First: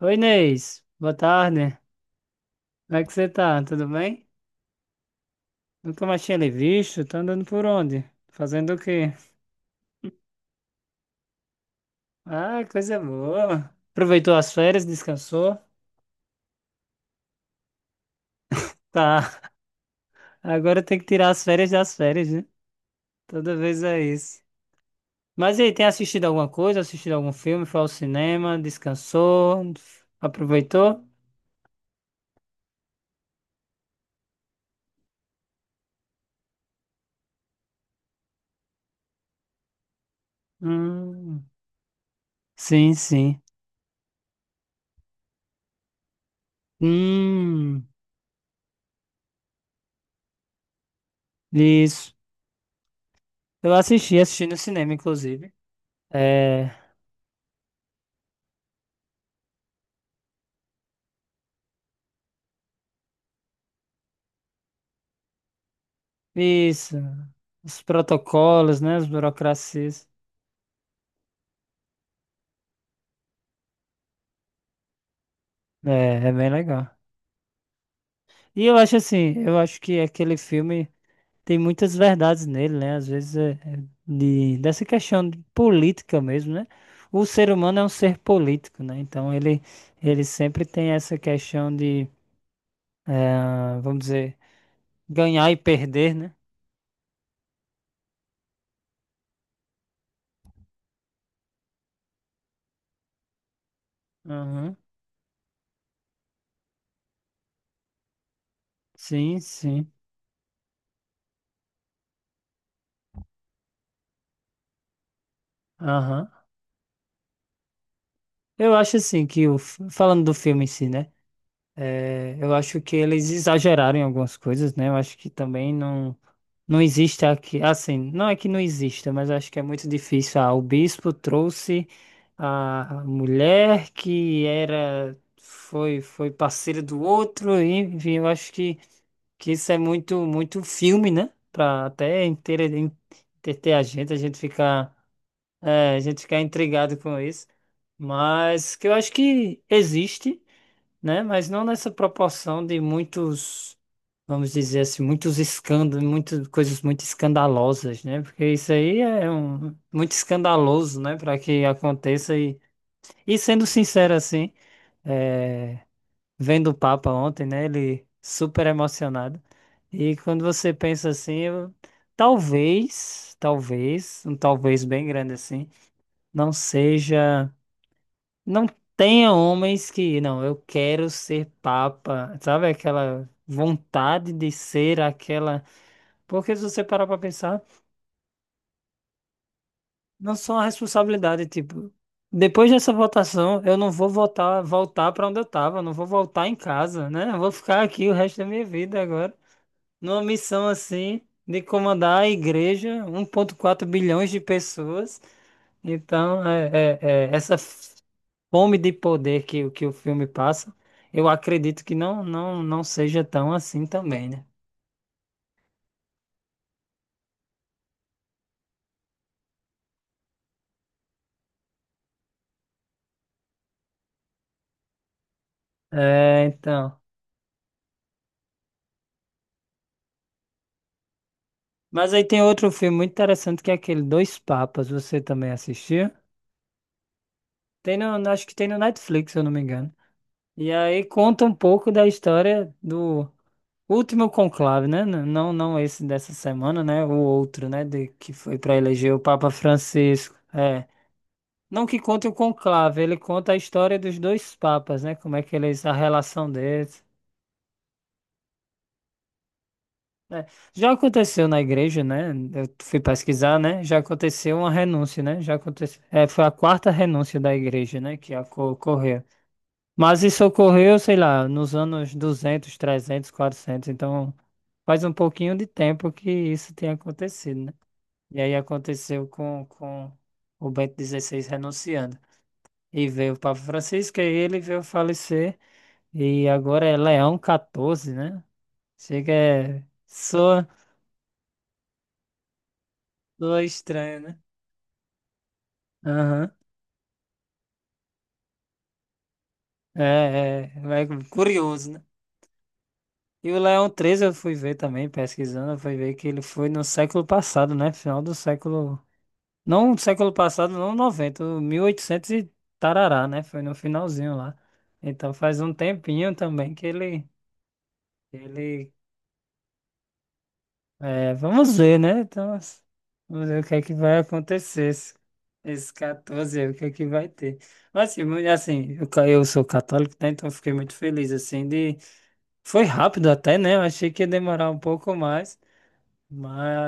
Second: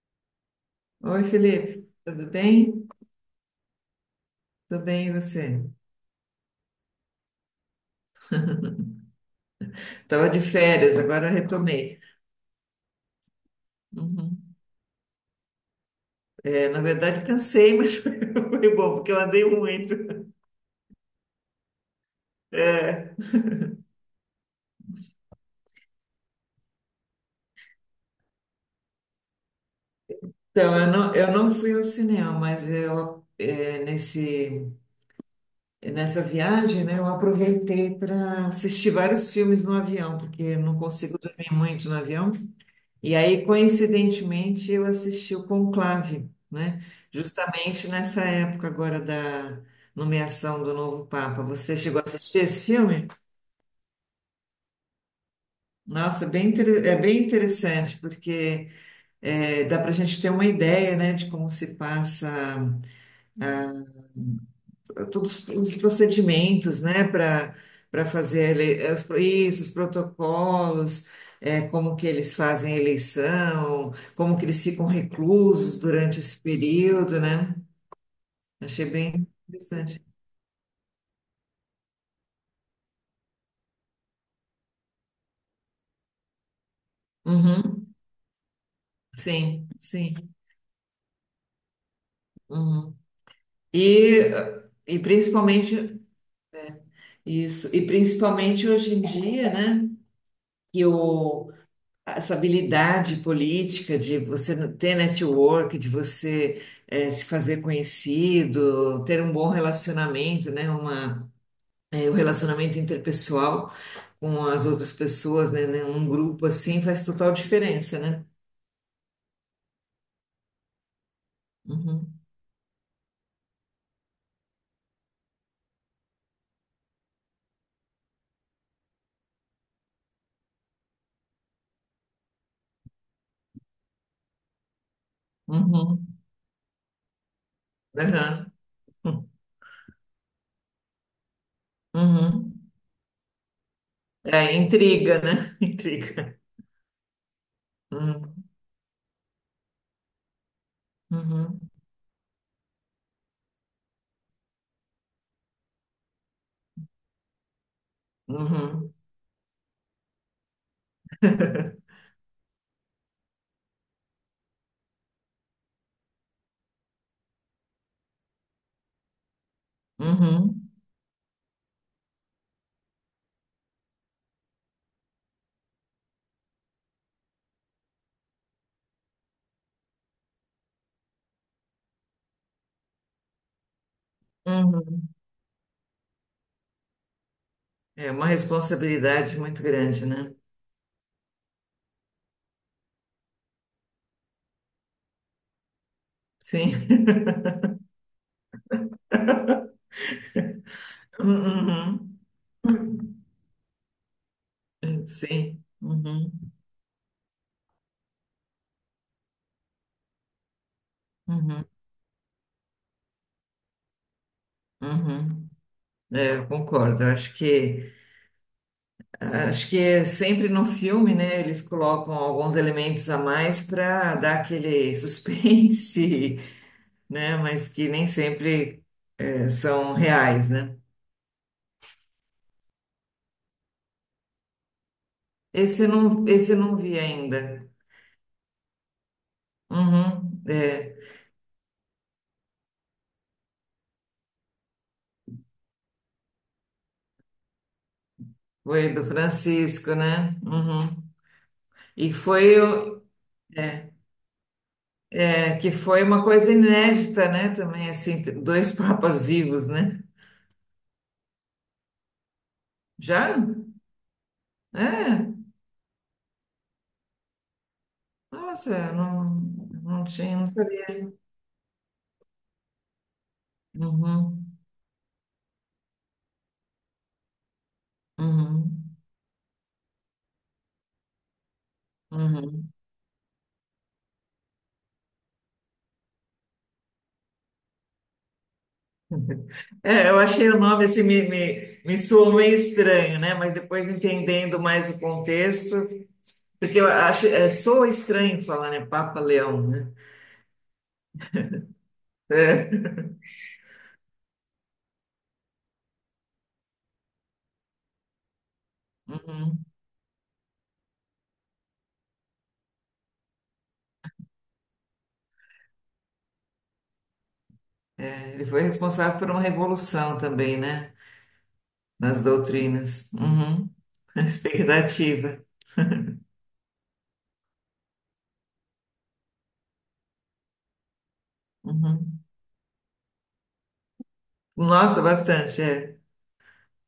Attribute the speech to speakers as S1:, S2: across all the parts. S1: Oi, Inês. Boa
S2: Oi,
S1: tarde.
S2: Felipe, tudo bem?
S1: Como é que você tá? Tudo bem?
S2: Tudo bem, e você?
S1: Nunca mais tinha lhe visto. Tá andando por onde? Fazendo o quê?
S2: Estava de férias, agora retomei.
S1: Ah, coisa boa. Aproveitou as
S2: Uhum.
S1: férias, descansou?
S2: Na verdade, cansei, mas foi bom, porque eu
S1: Tá.
S2: andei muito.
S1: Agora tem que tirar as férias das férias, né?
S2: É.
S1: Toda vez é isso. Mas e aí, tem assistido alguma coisa? Assistido algum filme? Foi ao cinema? Descansou?
S2: Então, eu
S1: Aproveitou?
S2: não, eu não fui ao cinema, mas nessa viagem, né, eu aproveitei para assistir vários filmes no avião, porque eu não consigo
S1: Hum,
S2: dormir muito no avião.
S1: sim,
S2: E
S1: sim.
S2: aí, coincidentemente, eu assisti o Conclave, né?
S1: Hum,
S2: Justamente nessa época agora da nomeação do novo Papa. Você chegou a
S1: isso.
S2: assistir esse filme?
S1: Eu assisti, assisti no cinema, inclusive.
S2: Nossa, bem,
S1: É,
S2: inter- é bem interessante, porque é, dá para a gente ter uma ideia, né, de como se passa todos os procedimentos,
S1: isso.
S2: né, para
S1: Os
S2: para fazer
S1: protocolos,
S2: ele- é,
S1: né?
S2: os,
S1: As
S2: pro- isso, os
S1: burocracias.
S2: protocolos, é, como que eles fazem a eleição, como que eles ficam reclusos durante
S1: É
S2: esse
S1: bem legal.
S2: período, né?
S1: E eu
S2: Achei
S1: acho
S2: bem
S1: assim, eu acho que
S2: interessante.
S1: aquele filme tem muitas verdades nele, né? Às vezes é dessa questão de política mesmo, né? O ser humano é um
S2: Uhum.
S1: ser político, né? Então ele,
S2: Sim, sim.
S1: ele sempre tem essa questão de,
S2: Uhum.
S1: vamos
S2: E,
S1: dizer,
S2: e
S1: ganhar e
S2: principalmente
S1: perder, né?
S2: isso, e principalmente hoje em dia, né? Que o, essa habilidade política de você
S1: Aham.
S2: ter network, de você se fazer conhecido, ter um
S1: Sim,
S2: bom
S1: sim.
S2: relacionamento, né? O relacionamento interpessoal com as outras pessoas, né? Um
S1: Aham.
S2: grupo assim faz total diferença, né?
S1: Eu acho assim que falando do filme em si, né?
S2: Uhum.
S1: É, eu acho que eles exageraram em algumas coisas, né? Eu acho que também não, não existe aqui, assim, não é que não exista, mas eu acho que é muito difícil. Ah, o bispo trouxe a mulher que era, foi,
S2: Uhum.
S1: foi parceira do outro, e, enfim, eu acho
S2: Aham.
S1: que isso é muito, muito filme, né? Pra até
S2: Uhum.
S1: entreter, entreter a gente
S2: É,
S1: ficar,
S2: intriga, né?
S1: a gente
S2: Intriga.
S1: ficar intrigado com isso.
S2: Uhum,
S1: Mas que eu acho que existe, né? Mas
S2: uhum,
S1: não nessa proporção de muitos, vamos dizer assim, muitos escândalos, muitas coisas muito escandalosas, né? Porque isso
S2: uhum,
S1: aí é muito escandaloso, né? Para que aconteça e sendo sincero assim, é, vendo o Papa ontem, né? Ele super emocionado. E quando
S2: uhum,
S1: você pensa assim, talvez, um talvez bem grande assim, não seja não tenha homens que, não, eu quero ser papa, sabe? Aquela vontade de ser
S2: uhum.
S1: aquela. Porque se você parar pra pensar,
S2: É uma responsabilidade muito grande,
S1: não
S2: né?
S1: só a responsabilidade, tipo, depois dessa votação, eu não vou voltar para onde eu tava, não vou voltar em
S2: Sim.
S1: casa, né? Eu vou ficar aqui o resto da minha vida agora, numa missão assim, de
S2: Uhum.
S1: comandar a igreja, 1,4 bilhões de pessoas.
S2: Sim. Uhum.
S1: Então, essa fome de poder que o filme passa, eu
S2: Uhum.
S1: acredito que não seja tão assim também, né?
S2: Uhum. É, eu concordo. Eu acho que é sempre no filme, né? Eles colocam alguns elementos a mais para dar aquele suspense,
S1: É, então.
S2: né? Mas que nem sempre são reais, né?
S1: Mas aí tem outro filme muito interessante que é aquele Dois Papas, você também
S2: Esse eu
S1: assistiu?
S2: não, esse eu não vi ainda.
S1: Tem acho que tem no Netflix, se eu não me engano.
S2: Uhum,
S1: E
S2: é,
S1: aí conta um pouco da história do último conclave, né? Não, não esse dessa semana, né? O outro, né? Que foi para
S2: foi do
S1: eleger o Papa
S2: Francisco,
S1: Francisco.
S2: né?
S1: É.
S2: Uhum.
S1: Não que
S2: E
S1: conte o
S2: foi,
S1: conclave,
S2: o-
S1: ele conta a
S2: é,
S1: história dos dois papas, né? Como é que
S2: é, Que
S1: eles, a
S2: foi uma
S1: relação
S2: coisa
S1: deles.
S2: inédita, né? Também, assim, dois papas vivos, né?
S1: É, já aconteceu na igreja, né? Eu fui
S2: Já?
S1: pesquisar, né? Já aconteceu uma renúncia,
S2: É,
S1: né? Já aconteceu. É, foi a quarta renúncia da igreja, né? Que
S2: nossa,
S1: ocorreu.
S2: não
S1: Mas
S2: tinha,
S1: isso
S2: não
S1: ocorreu,
S2: sabia.
S1: sei lá, nos anos duzentos, trezentos, quatrocentos. Então,
S2: Uhum,
S1: faz um pouquinho de tempo que isso tem acontecido, né? E aí
S2: uhum,
S1: aconteceu com o Bento XVI renunciando.
S2: uhum.
S1: E veio o Papa Francisco, e ele veio falecer. E agora é Leão XIV, né? Chega, é.
S2: É, eu achei o
S1: Soa.
S2: nome, assim, me soou meio estranho, né? Mas
S1: Soa
S2: depois
S1: estranho, né?
S2: entendendo mais o contexto,
S1: Aham.
S2: porque eu acho, é, soa estranho falar, né? Papa Leão, né?
S1: É, é, é curioso, né?
S2: É.
S1: E o Leão 13 eu fui ver também, pesquisando, eu fui ver que ele foi no século passado, né? Final do século. Não século passado, não 90 o 1800 e oitocentos e tarará, né? Foi no finalzinho lá. Então faz um tempinho também que ele.
S2: Ele foi
S1: ele
S2: responsável por uma revolução também, né?
S1: é, vamos ver, né?
S2: Nas
S1: Então,
S2: doutrinas.
S1: vamos ver o
S2: Uhum.
S1: que é que vai acontecer. Esse,
S2: Expectativa.
S1: esse 14, aí, o que é que vai ter. Mas assim, assim, eu sou católico, né? Então eu fiquei muito feliz, assim, de
S2: Uhum.
S1: Foi rápido até, né? Eu achei que ia demorar um
S2: Nossa,
S1: pouco mais,
S2: bastante, é.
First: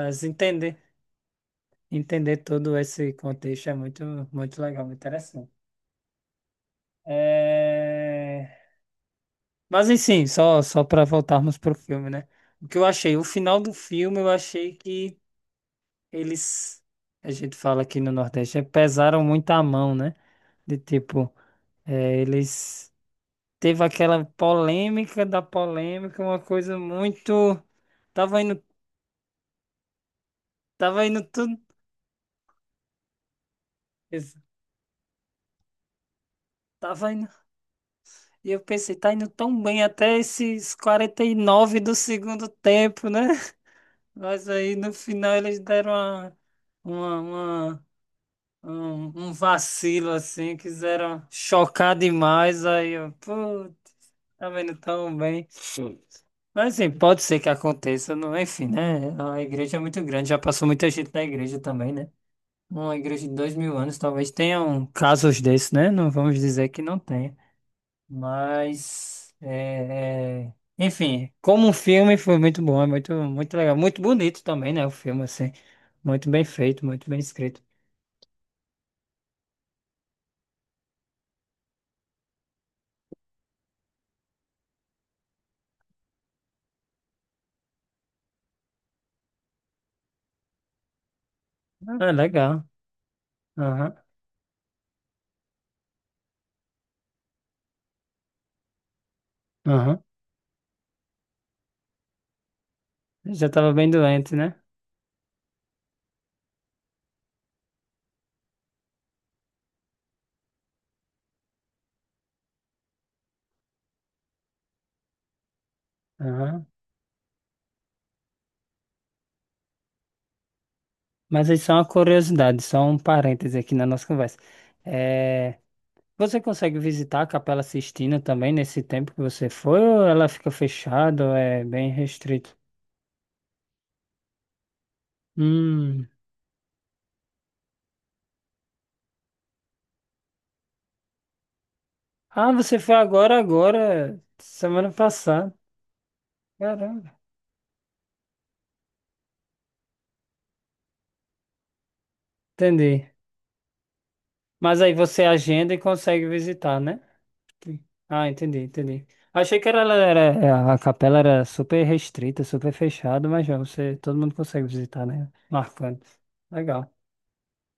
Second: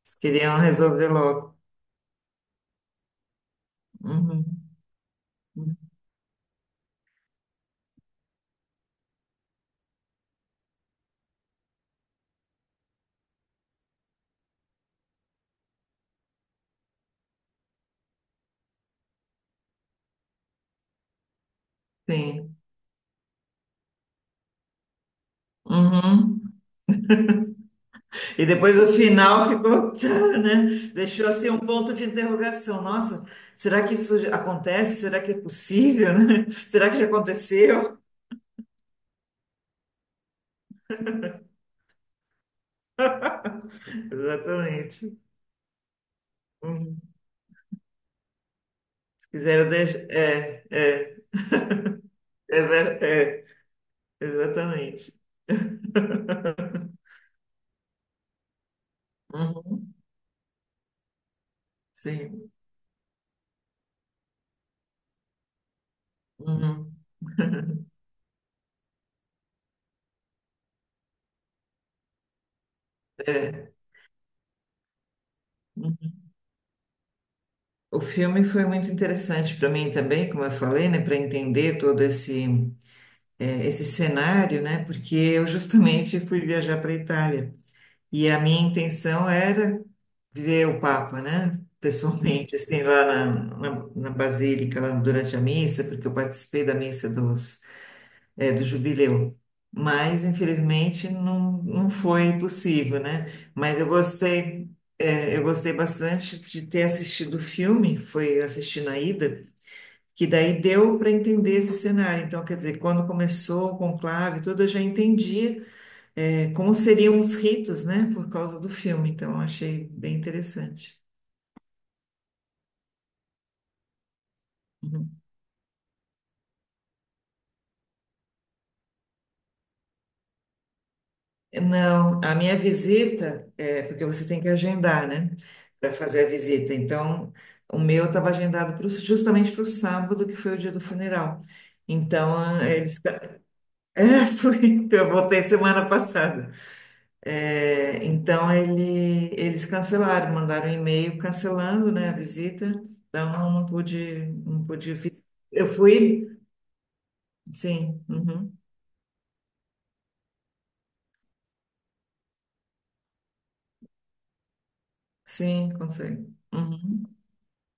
S2: Eles queriam
S1: entender,
S2: resolver logo.
S1: entender todo esse contexto é muito,
S2: Uhum.
S1: muito legal, muito interessante. É... Mas enfim, só para voltarmos pro filme, né? O que eu achei, o final do filme, eu achei que eles, a gente fala aqui no Nordeste, pesaram muito a mão, né? De tipo,
S2: Sim.
S1: eles teve aquela polêmica da polêmica, uma
S2: Uhum.
S1: coisa muito, tava
S2: E
S1: indo,
S2: depois o final ficou, tchá, né?
S1: tava indo
S2: Deixou assim
S1: tudo.
S2: um ponto de interrogação. Nossa, será que isso acontece? Será que é possível, né? Será que já
S1: Tava indo,
S2: aconteceu?
S1: e eu pensei, tá indo tão bem até esses 49 do segundo tempo, né? Mas aí no
S2: Exatamente.
S1: final eles deram
S2: Uhum.
S1: uma, uma- um,
S2: Se
S1: um
S2: quiseram deixar.
S1: vacilo assim, quiseram chocar
S2: É,
S1: demais. Aí
S2: ver-
S1: eu, putz,
S2: é,
S1: tava indo
S2: exatamente.
S1: tão bem. Mas assim, pode ser que aconteça, não, enfim, né? A igreja é
S2: Uhum,
S1: muito grande, já passou muita gente na igreja também, né?
S2: sim.
S1: Uma igreja de 2.000 anos talvez tenha um casos desses, né? Não vamos dizer que não
S2: Uhum.
S1: tenha. Mas, enfim, como um filme foi muito bom, é muito, muito legal, muito bonito também, né? O filme, assim,
S2: Uhum.
S1: muito bem feito, muito bem escrito.
S2: O filme foi muito interessante para mim também, como eu falei, né, para entender todo esse esse cenário, né, porque eu justamente fui viajar para a Itália e a minha intenção era ver o Papa, né,
S1: Ah,
S2: pessoalmente,
S1: legal.
S2: assim, lá
S1: Aham,
S2: na Basílica, lá durante a missa, porque eu participei da missa dos é, do jubileu.
S1: aham.
S2: Mas, infelizmente, não foi possível, né?
S1: Eu já estava
S2: Mas eu
S1: bem doente, né?
S2: gostei, é, eu gostei bastante de ter assistido o filme, foi assistir na ida, que daí deu para entender esse cenário. Então, quer dizer, quando começou o conclave, e tudo, eu já entendi, é,
S1: Aham.
S2: como seriam os ritos, né? Por causa do filme. Então, eu achei bem interessante.
S1: Mas aí só uma curiosidade, só um parêntese aqui na nossa conversa. É, você consegue visitar a Capela Sistina também nesse tempo que você foi, ou ela fica fechada, ou é bem
S2: Não, a minha
S1: restrito?
S2: visita, é, porque você tem que agendar, né, para
S1: Hum.
S2: fazer a visita. Então, o meu estava agendado justamente para o sábado, que foi o dia do funeral. Então,
S1: Ah,
S2: Hum.
S1: você foi
S2: Eles.
S1: agora, agora,
S2: É, foi,
S1: semana
S2: eu voltei
S1: passada.
S2: semana passada.
S1: Caramba.
S2: É, então, eles cancelaram, mandaram um e-mail cancelando, né, a visita.
S1: Entendi.
S2: Então, não pude, não
S1: Mas aí
S2: pude.
S1: você
S2: Vis- eu
S1: agenda e consegue
S2: fui?
S1: visitar, né? Sim.
S2: Sim,
S1: Ah,
S2: uhum,
S1: entendi, entendi. Achei que a capela era super restrita, super fechada, mas já você, todo mundo consegue visitar, né?
S2: sim,
S1: Marcando.
S2: consegue.
S1: Legal.
S2: Uhum.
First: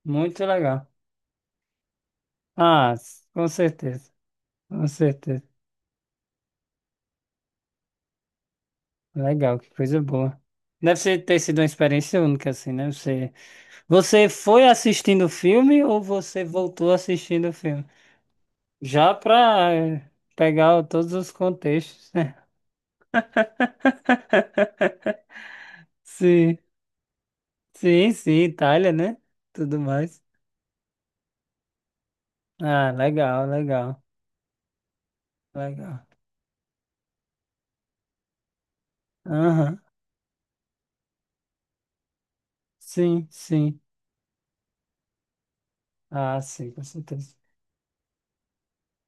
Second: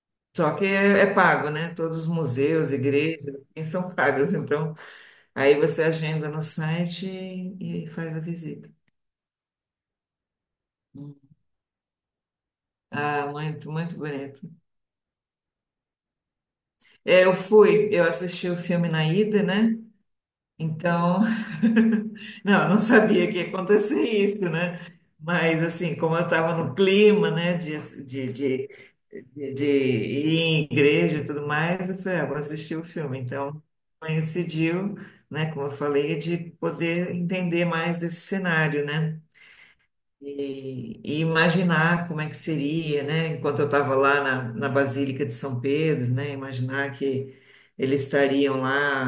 S1: Muito
S2: Só que
S1: legal.
S2: é, é pago, né? Todos os museus,
S1: Ah,
S2: igrejas,
S1: com
S2: assim, são
S1: certeza.
S2: pagos. Então,
S1: Com certeza.
S2: aí você agenda no site e faz a visita.
S1: Legal, que coisa boa. Deve ter sido uma experiência única, assim, né?
S2: Ah,
S1: Você,
S2: muito, muito
S1: você
S2: bonito.
S1: foi assistindo o filme ou você voltou
S2: É,
S1: assistindo o filme?
S2: eu assisti o filme na
S1: Já
S2: ida,
S1: pra
S2: né?
S1: pegar todos
S2: Então,
S1: os contextos.
S2: não, eu não sabia que ia acontecer isso, né? Mas, assim, como eu estava
S1: Sim,
S2: no clima, né,
S1: sim,
S2: de,
S1: sim,
S2: de,
S1: Itália, né?
S2: de
S1: Tudo mais.
S2: ir em igreja e tudo mais, eu falei, ah, vou assistir o
S1: Ah,
S2: filme.
S1: legal,
S2: Então,
S1: legal,
S2: coincidiu, né, como eu
S1: legal.
S2: falei, de poder entender mais desse cenário, né?
S1: Aham.
S2: E imaginar como é que seria,
S1: Sim,
S2: né? Enquanto eu
S1: sim.
S2: estava lá na Basílica de São Pedro, né?
S1: Ah, sim, com
S2: Imaginar
S1: certeza.
S2: que eles estariam lá,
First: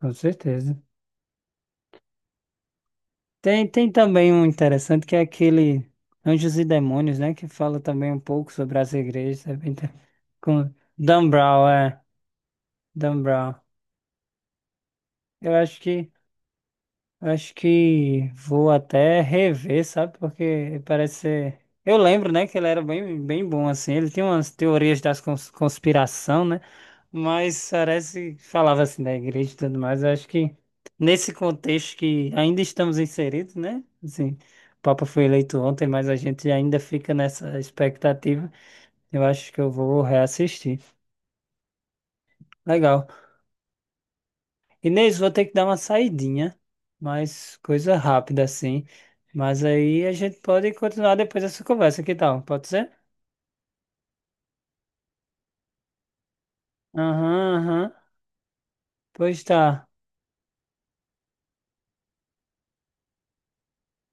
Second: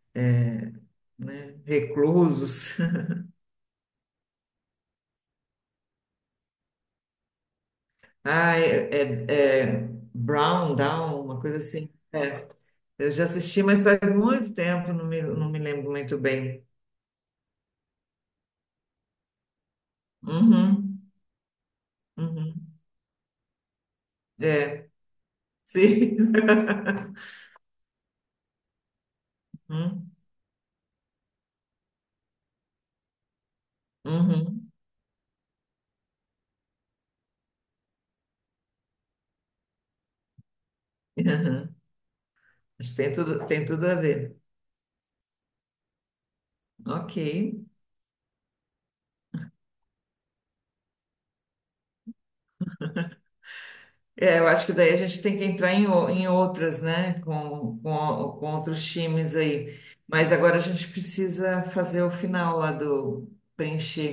S1: Com certeza.
S2: né, reclusos.
S1: Tem também um interessante que é aquele Anjos e Demônios, né? Que fala também um pouco
S2: Ah,
S1: sobre
S2: é,
S1: as igrejas. É bem
S2: é
S1: inter- Com
S2: Brown, Down,
S1: Dan
S2: uma coisa
S1: Brown,
S2: assim.
S1: é.
S2: É, eu
S1: Dan
S2: já
S1: Brown.
S2: assisti, mas faz muito tempo, não
S1: Eu
S2: me
S1: acho
S2: lembro
S1: que
S2: muito bem.
S1: acho que vou até rever, sabe?
S2: Uhum,
S1: Porque parece ser. Eu lembro, né, que ele
S2: uhum.
S1: era bem, bem bom, assim. Ele tinha umas
S2: É,
S1: teorias das
S2: sim.
S1: conspiração, né? Mas parece que falava assim da igreja e tudo mais. Eu
S2: Uhum,
S1: acho que nesse contexto que ainda estamos inseridos, né? Assim,
S2: uhum,
S1: o Papa foi eleito ontem, mas a gente ainda fica nessa expectativa. Eu acho que eu vou reassistir.
S2: uhum. Acho que
S1: Legal.
S2: tem tudo a ver.
S1: Inês, vou ter que dar uma saidinha,
S2: Ok.
S1: mas coisa rápida assim. Mas aí a gente pode continuar depois dessa conversa, que tal? Pode ser?
S2: É, eu acho que daí a gente tem que entrar em outras, né?
S1: Aham, aham.
S2: Com outros times
S1: Pois tá.
S2: aí. Mas agora a gente precisa fazer o final lá do preencher